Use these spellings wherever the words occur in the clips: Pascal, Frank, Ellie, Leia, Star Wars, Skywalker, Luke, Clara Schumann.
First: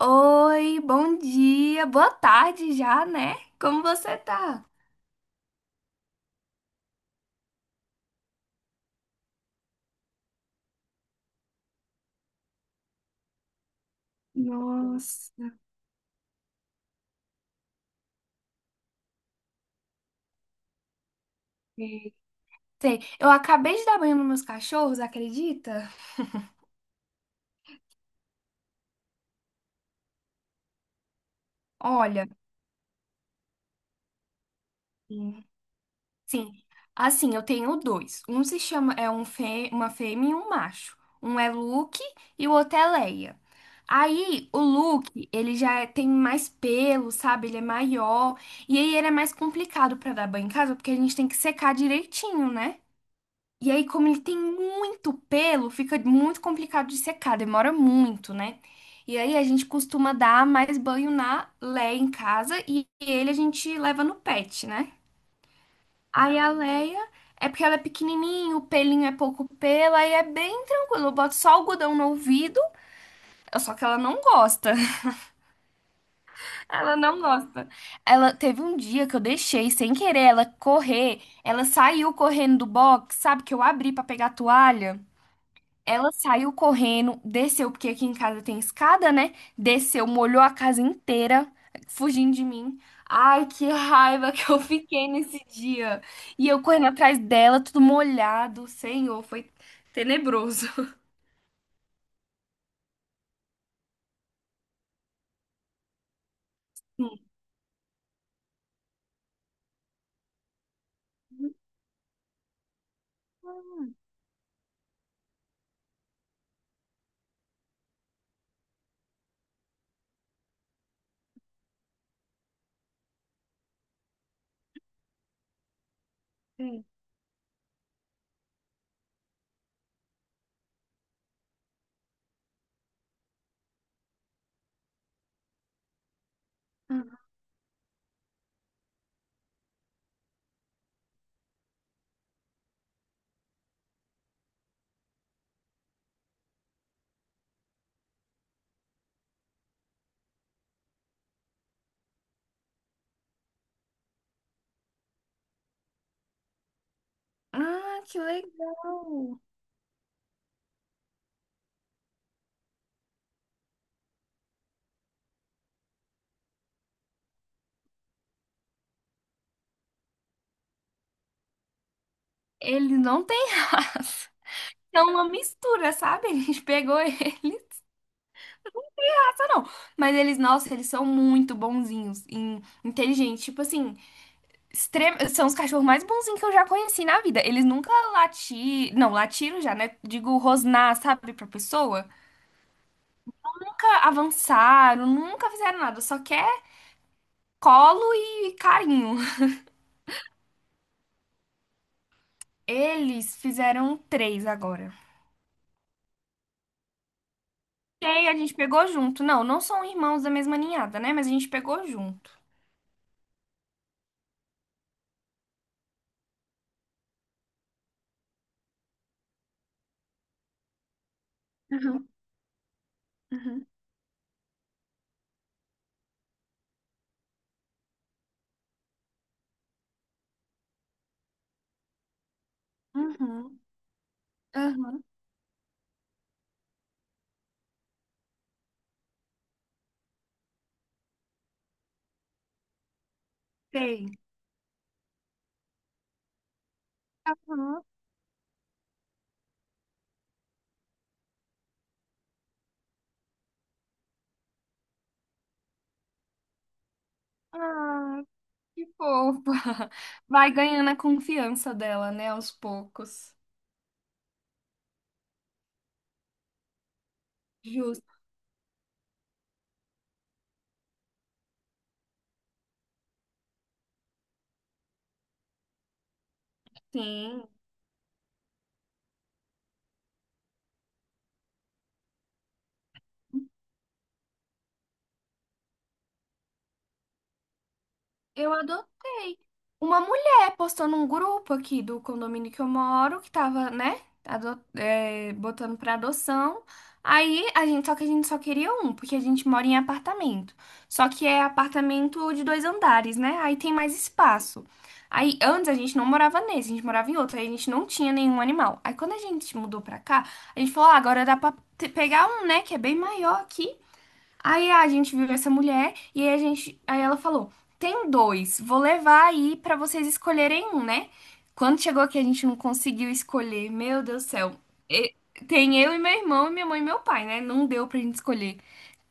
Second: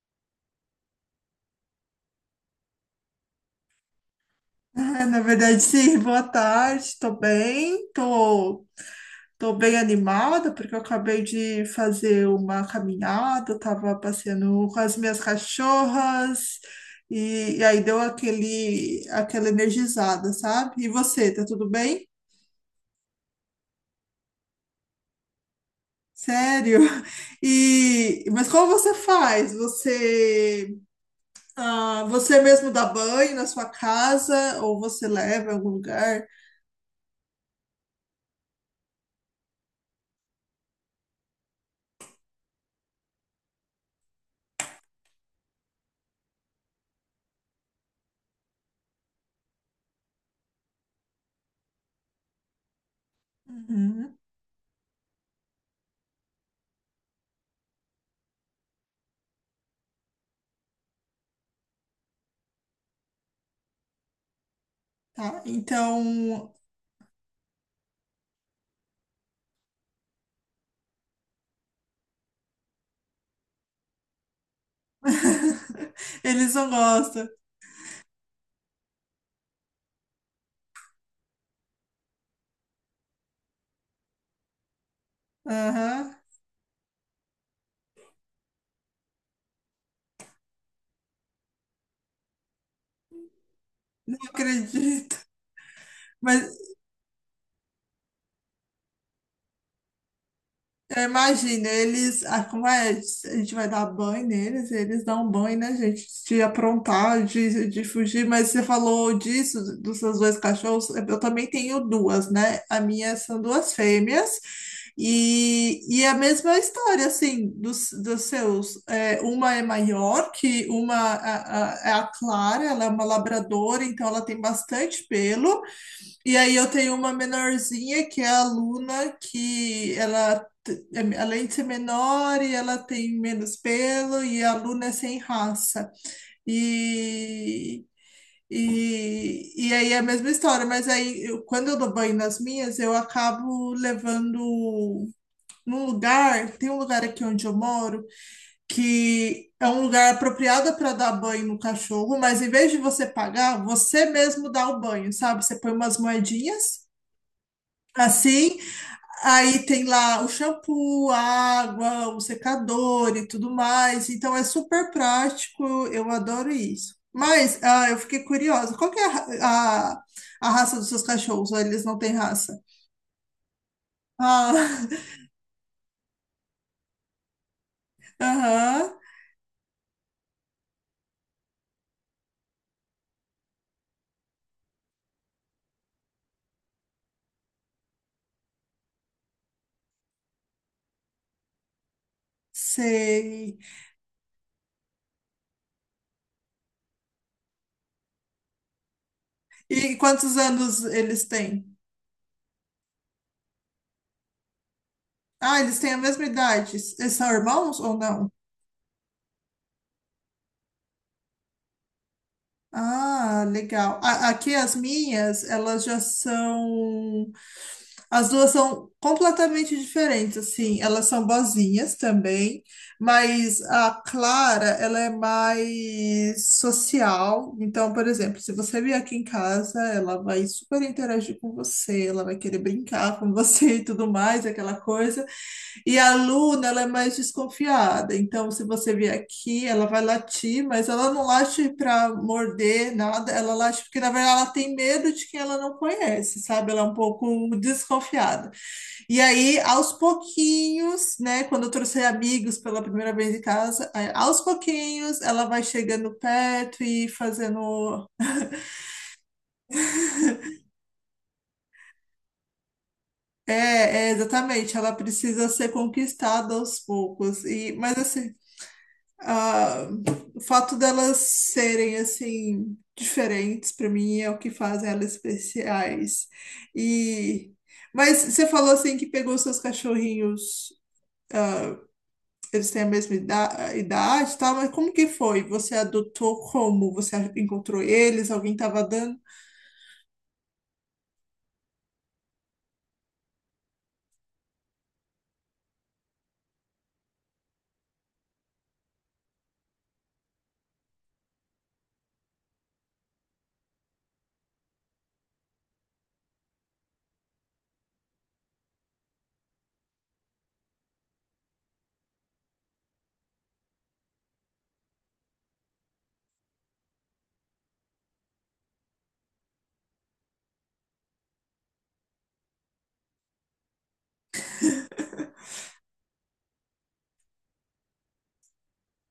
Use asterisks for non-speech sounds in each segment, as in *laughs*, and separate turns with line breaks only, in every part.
Oi, bom dia, boa tarde já, né? Como você tá?
Na verdade, sim, boa tarde, tô bem, tô bem animada, porque eu acabei de fazer uma caminhada, eu tava passeando com as minhas
Nossa,
cachorras, e aí deu aquela energizada, sabe? E você, tá tudo bem?
velho. Sei, eu acabei de dar banho nos meus cachorros, acredita?
Sério? *laughs* Mas como você faz?
Olha,
Você mesmo dá banho na sua casa, ou você
sim,
leva em algum lugar?
sim, assim, eu tenho dois. Um se chama, uma fêmea e um macho. Um é Luke e o outro é Leia. Aí, o Luke, tem mais pelo, sabe? Ele é maior. E aí, ele é mais complicado pra dar banho em casa, porque a gente tem que secar direitinho, né? E aí, como
Uhum,
ele tem muito pelo, fica muito complicado de secar, demora muito, né? E aí a gente costuma dar mais banho na Leia em casa e ele a gente leva no pet, né?
tá.
Aí a
Então,
Leia é porque ela é pequenininha, o pelinho é pouco pelo, aí é bem tranquilo. Eu boto só algodão no ouvido, só que ela não gosta. *laughs*
*laughs* eles não
Ela não
gostam.
gosta. Ela teve um dia que eu deixei sem querer ela correr, ela saiu correndo do box, sabe? Que eu abri pra pegar a toalha. Ela
Aham,
saiu correndo, desceu, porque aqui em casa tem escada, né? Desceu, molhou a casa inteira, fugindo de mim. Ai, que
não
raiva que eu *laughs* fiquei
acredito.
nesse dia. E
Mas
eu correndo atrás dela, tudo molhado. Senhor, foi tenebroso.
é, imagina, eles. Ah, como é? A gente vai dar banho neles, eles dão banho, né, gente? De aprontar, de fugir. Mas você falou disso, dos seus dois cachorros. Eu também tenho duas, né? A minha são duas
Ah,
fêmeas. E a mesma história, assim, dos seus. É, uma é maior, que é a Clara, ela é uma labradora, então ela tem bastante pelo. E aí eu
sim.
tenho uma menorzinha que é a Luna, que além de ser menor, e ela tem menos pelo, e a Luna é sem raça. E, e aí é a mesma história, mas quando eu dou banho nas minhas, eu acabo levando num lugar, tem um lugar aqui onde eu moro, que é um lugar apropriado para dar banho no cachorro, mas em vez de você pagar, você mesmo dá o banho, sabe? Você põe umas moedinhas.
Ah, que
Assim,
legal.
aí tem lá o shampoo, a água, o secador e tudo mais. Então é super prático, eu adoro isso. Mas eu fiquei curiosa, qual que é a, a raça dos seus cachorros? Ou eles não têm raça?
Ele não tem raça.
Ah,
É
*laughs*
uma mistura, sabe? A gente pegou ele.
aham,
Raça não. Mas eles, nossa, eles são muito bonzinhos, e inteligentes. Tipo assim. São os cachorros mais bonzinhos que eu já conheci na vida. Eles nunca latiram. Não, latiram já, né? Digo, rosnar, sabe, pra pessoa.
sei.
Nunca avançaram, nunca fizeram nada. Só quer colo e carinho. *laughs*
E quantos anos eles têm?
Eles fizeram 3 agora.
Ah, eles têm a mesma idade. Eles são irmãos ou
E aí
não?
a gente pegou junto. Não, não são irmãos da mesma ninhada, né? Mas a gente pegou junto.
Ah, legal. A- aqui as minhas, elas já são. As duas são completamente diferentes, assim. Elas são boazinhas
Uhum,
também, mas
uhum,
a Clara, ela é mais social. Então, por exemplo, se você vier aqui em casa, ela vai super interagir com você, ela vai querer brincar com
uhum,
você *laughs* e tudo mais, aquela
uhum,
coisa. E a Luna, ela é mais desconfiada. Então, se você vier aqui, ela vai latir, mas ela não late para morder nada. Ela late porque, na
sei.
verdade, ela tem medo de quem ela não conhece, sabe? Ela é um pouco
Uhum.
desconfiada. E aí, aos pouquinhos, né? Quando eu trouxe amigos pela primeira vez em casa, aí, aos pouquinhos, ela vai chegando perto e fazendo.
Ah, que fofa. *laughs* Vai ganhando a confiança dela, né, aos poucos.
É, é, exatamente. Ela precisa ser conquistada aos poucos. E, mas
Justo.
assim. Ah, o fato delas serem assim diferentes para mim é o que faz elas especiais.
Sim,
E mas você falou assim que pegou seus cachorrinhos, eles têm a idade, e tal, mas como que foi? Você adotou como? Você encontrou eles? Alguém
eu
estava dando?
adotei. Uma mulher postou num grupo aqui do condomínio que eu moro, que tava, né, botando pra adoção. Aí a gente, só que a gente só queria um, porque a gente mora em apartamento. Só que é apartamento de dois andares, né? Aí tem mais espaço. Aí antes a gente não morava nesse, a gente morava em outro, aí a gente não tinha nenhum animal. Aí quando a gente mudou pra cá, a gente falou, ah, agora dá pra pegar um, né, que é bem maior aqui. Aí a gente viu essa mulher e aí a gente, aí ela falou: "Tem dois, vou levar aí pra vocês escolherem um, né?" Quando chegou aqui a gente não conseguiu escolher. Meu Deus do céu. E- tem eu e meu irmão, e minha mãe e meu pai, né? Não deu pra gente escolher.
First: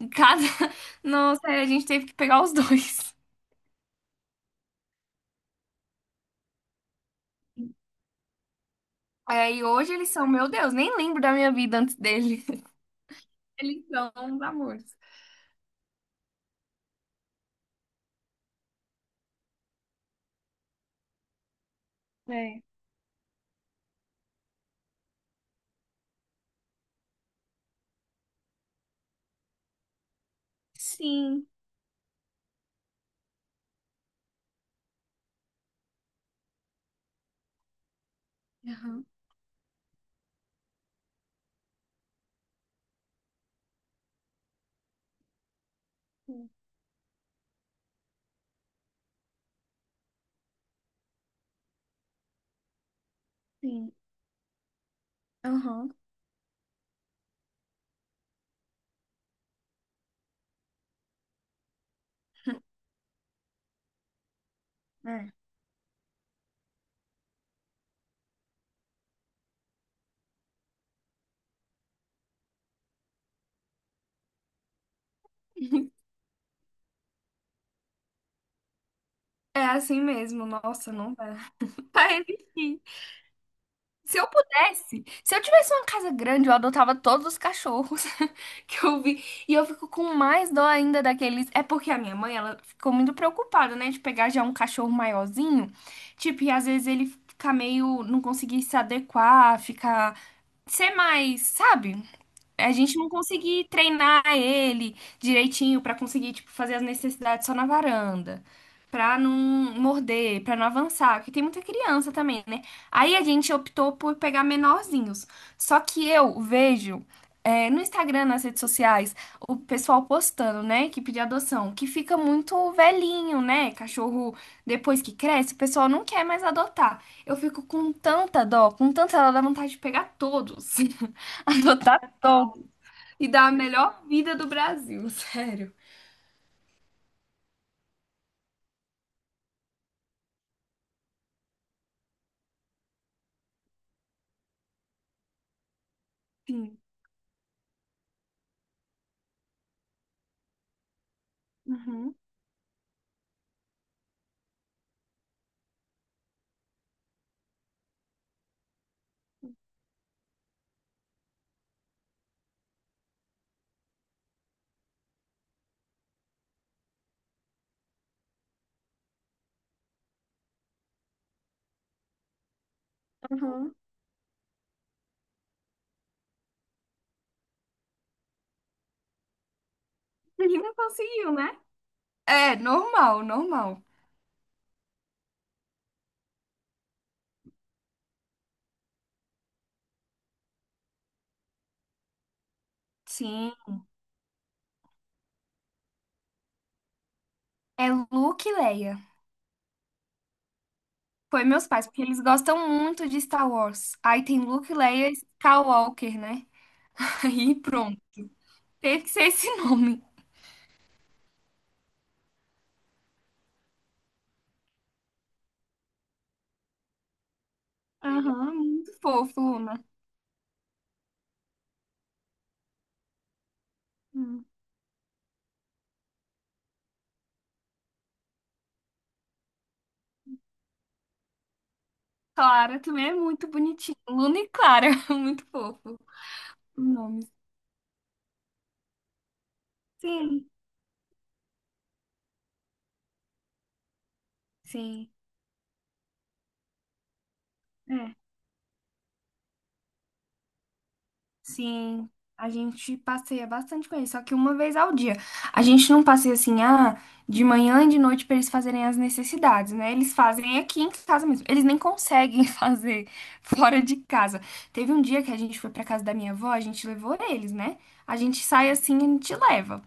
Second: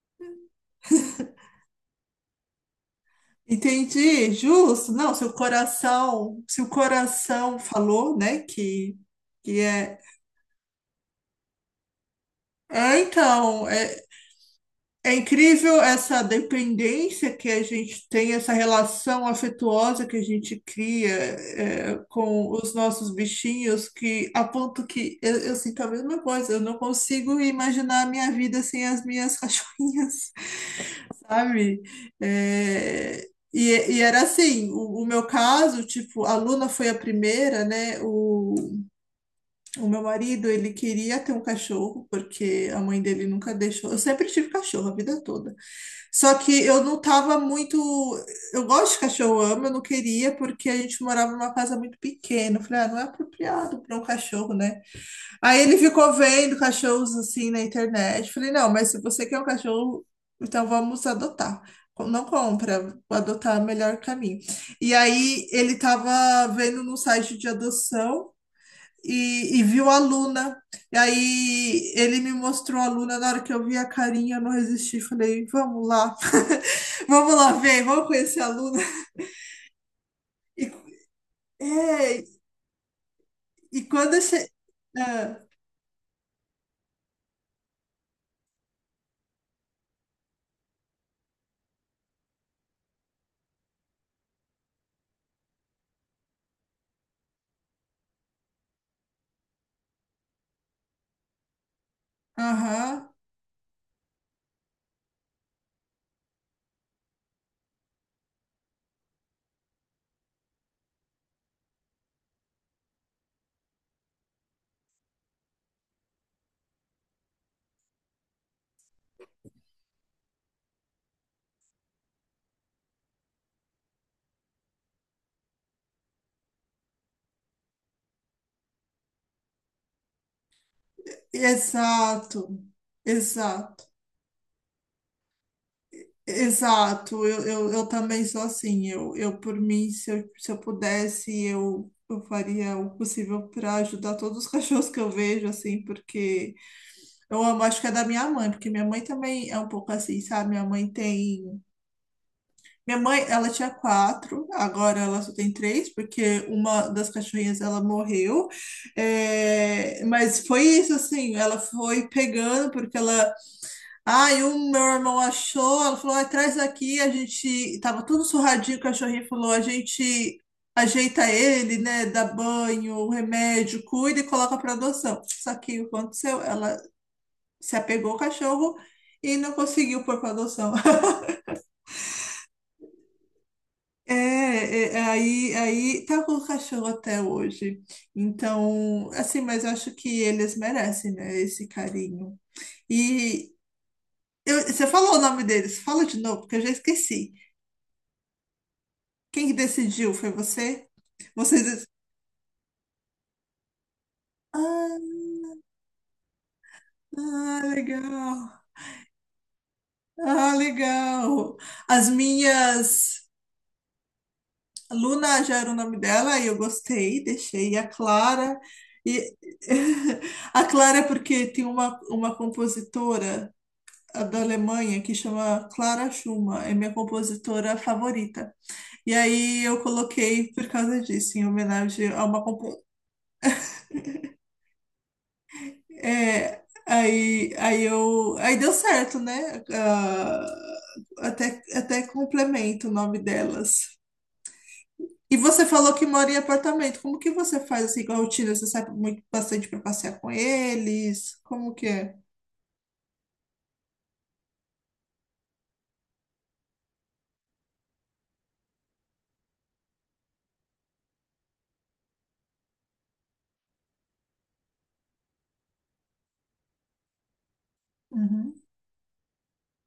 Em cada *laughs* nossa,
*laughs*
a gente teve que pegar os dois.
Entendi, justo. Não, seu coração, se o coração falou, né, que que
Aí hoje
é
eles são, meu Deus, nem lembro da minha vida antes deles. *laughs*
É, então,
Eles
é,
são uns amores.
é incrível essa dependência que a gente tem, essa relação afetuosa que a gente cria, é, com
É.
os nossos bichinhos, que a ponto que eu sinto a mesma coisa, eu não consigo imaginar a minha vida sem as minhas *laughs* cachorrinhas,
Sim.
sabe? É, e, e era assim, o meu caso, tipo, a Luna foi a primeira, né?
Aham.
O meu marido, ele queria ter um cachorro, porque a mãe dele nunca deixou. Eu sempre tive cachorro a vida toda. Só que eu não tava muito. Eu gosto de cachorro, eu amo, eu não queria, porque a gente morava numa casa muito pequena. Eu falei, ah, não é apropriado
Sim.
para um cachorro, né? Aí ele
Aham.
ficou vendo cachorros assim na internet. Eu falei, não, mas se você quer um cachorro, então vamos adotar. Com- Não
*laughs*
compra, adotar é o melhor caminho. E aí ele tava vendo no site de adoção e viu a Luna. E aí ele me mostrou a Luna. Na hora que eu vi a carinha, eu não resisti. Falei, vamos lá, *laughs* vamos lá ver, vamos conhecer a Luna.
É. É assim mesmo,
E,
nossa, não vai. Pra
é,
resistir.
e quando
Se
eu
eu
che...
pudesse, se
Ah,
eu tivesse uma casa grande, eu adotava todos os cachorros *laughs* que eu vi. E eu fico com mais dó ainda daqueles. É porque a minha mãe, ela ficou muito preocupada, né, de pegar já um cachorro maiorzinho. Tipo, e às vezes ele fica meio, não conseguir se adequar, ficar, ser mais, sabe? A gente
aham,
não conseguir treinar ele direitinho pra conseguir, tipo, fazer as necessidades só na varanda. Pra não morder, pra não avançar, porque tem muita criança também, né? Aí a gente optou por pegar menorzinhos. Só que eu vejo é, no Instagram, nas redes sociais, o pessoal postando, né, que pedir adoção, que fica muito velhinho, né? Cachorro, depois que cresce, o pessoal não quer mais adotar. Eu fico com tanta dó, dá vontade de pegar todos, *laughs* adotar
exato,
todos e dar a
exato,
melhor vida do Brasil, *laughs* sério.
exato. Eu também sou assim. Eu por mim, se se eu pudesse, eu faria o possível para ajudar todos os *laughs* cachorros que eu vejo, assim, porque.
Sim.
Eu amo, acho que é da minha mãe, porque minha mãe também é um pouco assim, sabe? Minha mãe tem.
Uhum.
Minha mãe, ela tinha quatro, agora ela só tem três, porque uma das cachorrinhas ela morreu. É, mas foi isso, assim, ela foi pegando, porque ela. Ai, ah, um meu irmão achou, ela falou: "Ai, traz aqui, a gente. Tava tudo surradinho, o cachorrinho falou: a gente. Ajeita ele, né? Dá banho,
Uhum.
remédio, cuida e coloca para adoção." Só que o que aconteceu? Ela se apegou ao cachorro e não conseguiu pôr para
E
adoção.
não
*laughs*
conseguiu, né? É, normal, normal.
É, é, aí, aí tá com o cachorro até hoje. Então, assim, mas eu acho que eles merecem, né, esse carinho. E
Sim.
você falou o nome deles, fala de novo, porque eu já esqueci.
É Luke e Leia.
Quem que decidiu? Foi você?
Foi meus
Vocês.
pais, porque eles gostam muito de Star Wars. Aí tem Luke, Leia e
Ah,
Skywalker, né? *laughs* Aí
ah,
pronto.
legal.
Teve que ser esse nome.
Ah, legal. As minhas. Luna já era o nome dela e eu gostei, deixei. E a
Aham.
Clara.
Muito
E...
fofo, Luna.
*laughs* A Clara, é porque tem uma compositora a da Alemanha que chama Clara Schumann, é minha compositora favorita. E aí eu coloquei por causa disso, em homenagem a uma.
Clara
Compo-
também é muito bonitinho. Luna e Clara, *laughs* muito fofo.
é,
Os nomes.
aí deu certo, né? Ah,
Sim,
até complemento o nome delas.
sim.
E você falou que mora em apartamento. Como que você faz assim com
É.
a rotina? Você sai muito bastante para passear com eles? Como que
Sim.
é?
A gente passeia bastante com eles, só que uma vez ao dia. A gente não passeia assim, ah, de manhã e de noite para eles fazerem as necessidades, né? Eles fazem aqui em casa mesmo. Eles nem conseguem *laughs* fazer fora de casa. Teve um dia que a gente foi para casa da minha avó, a gente levou eles, né? A gente
Uhum.
sai assim, a gente leva.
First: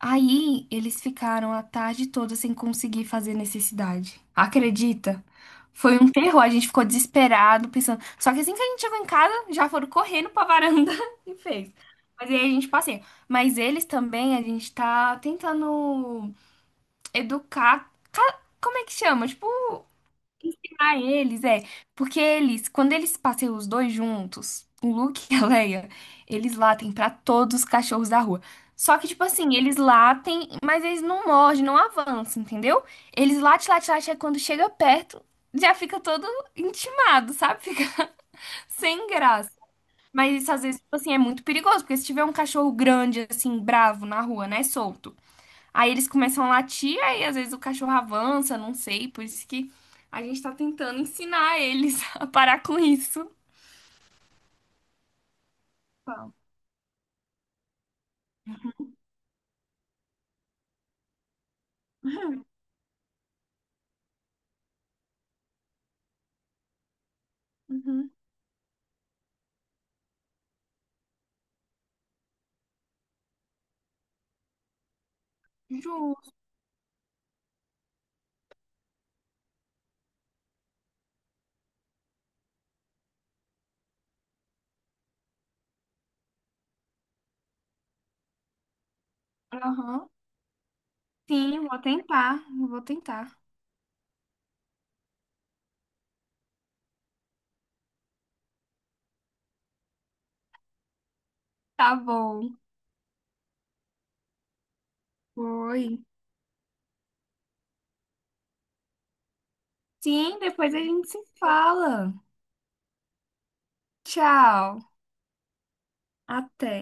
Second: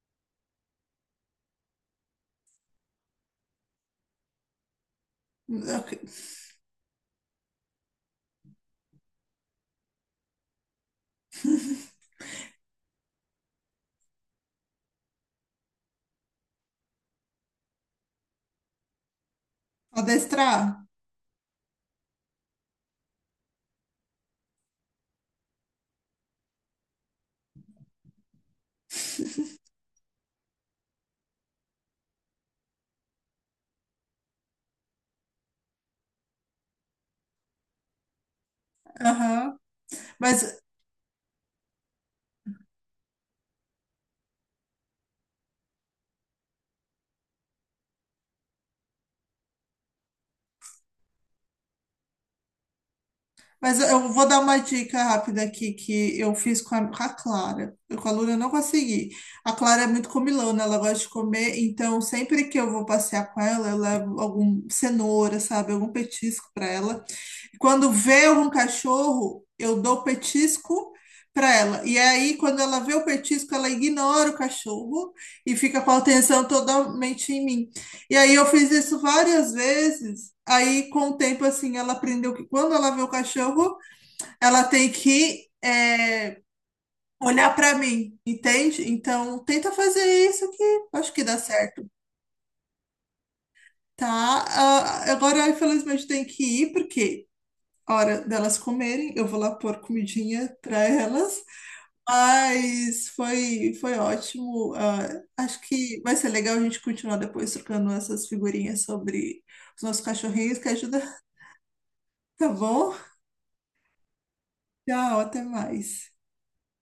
Aí eles ficaram a tarde toda sem conseguir fazer necessidade. Acredita?
Ok.
Foi um terror, a gente ficou desesperado, pensando. Só que assim que a gente chegou em casa, já foram correndo pra varanda *laughs* e fez. Mas aí a gente passeia. Mas eles também, a gente tá tentando educar. Como é que chama? Tipo,
Adestrar?
ah, eles, é. Porque eles, quando eles passeiam os dois juntos, o Luke *laughs* e a Leia, eles latem pra todos os cachorros da rua. Só que, tipo assim, eles latem, mas eles não mordem, não avançam, entendeu? Eles latem, latem, latem, aí quando chega perto, já fica todo intimado, sabe? Fica *laughs* sem graça.
Aham.
Mas isso,
Mas
às vezes, tipo assim, é muito perigoso, porque se tiver um cachorro grande, assim, bravo na rua, né, solto. Aí eles começam a latir, aí às vezes o cachorro avança, não sei, por isso que a gente tá tentando ensinar eles *laughs* a parar com isso.
Mas eu vou dar uma dica rápida aqui que
Tá.
eu fiz com a Clara. Eu com a Luna eu não consegui. A Clara é muito comilona, ela gosta de comer, então sempre que eu vou passear com ela, eu levo algum cenoura, sabe, algum petisco para ela. Quando
Uhum.
vê um cachorro, eu dou petisco para ela. E é aí, quando ela vê o petisco, ela ignora o cachorro e fica com a
Justo.
atenção totalmente em mim. E aí eu fiz isso várias vezes. Aí, com o tempo, assim, ela aprendeu que quando ela vê o cachorro, ela tem olhar pra mim, entende? Então, tenta fazer
Aham.
isso que eu acho que dá
Sim, vou
certo,
tentar, vou tentar.
tá? Ah, agora, infelizmente, tem que ir, porque a hora delas comerem, eu vou lá pôr comidinha pra elas.
Tá bom.
Mas foi, foi ótimo. Ah, acho
Foi.
que vai ser legal a gente continuar depois trocando essas figurinhas sobre os nossos
Sim,
cachorrinhos que
depois a
ajuda.
gente se fala.
Tá bom?
Tchau.
Tchau, até mais.
Até.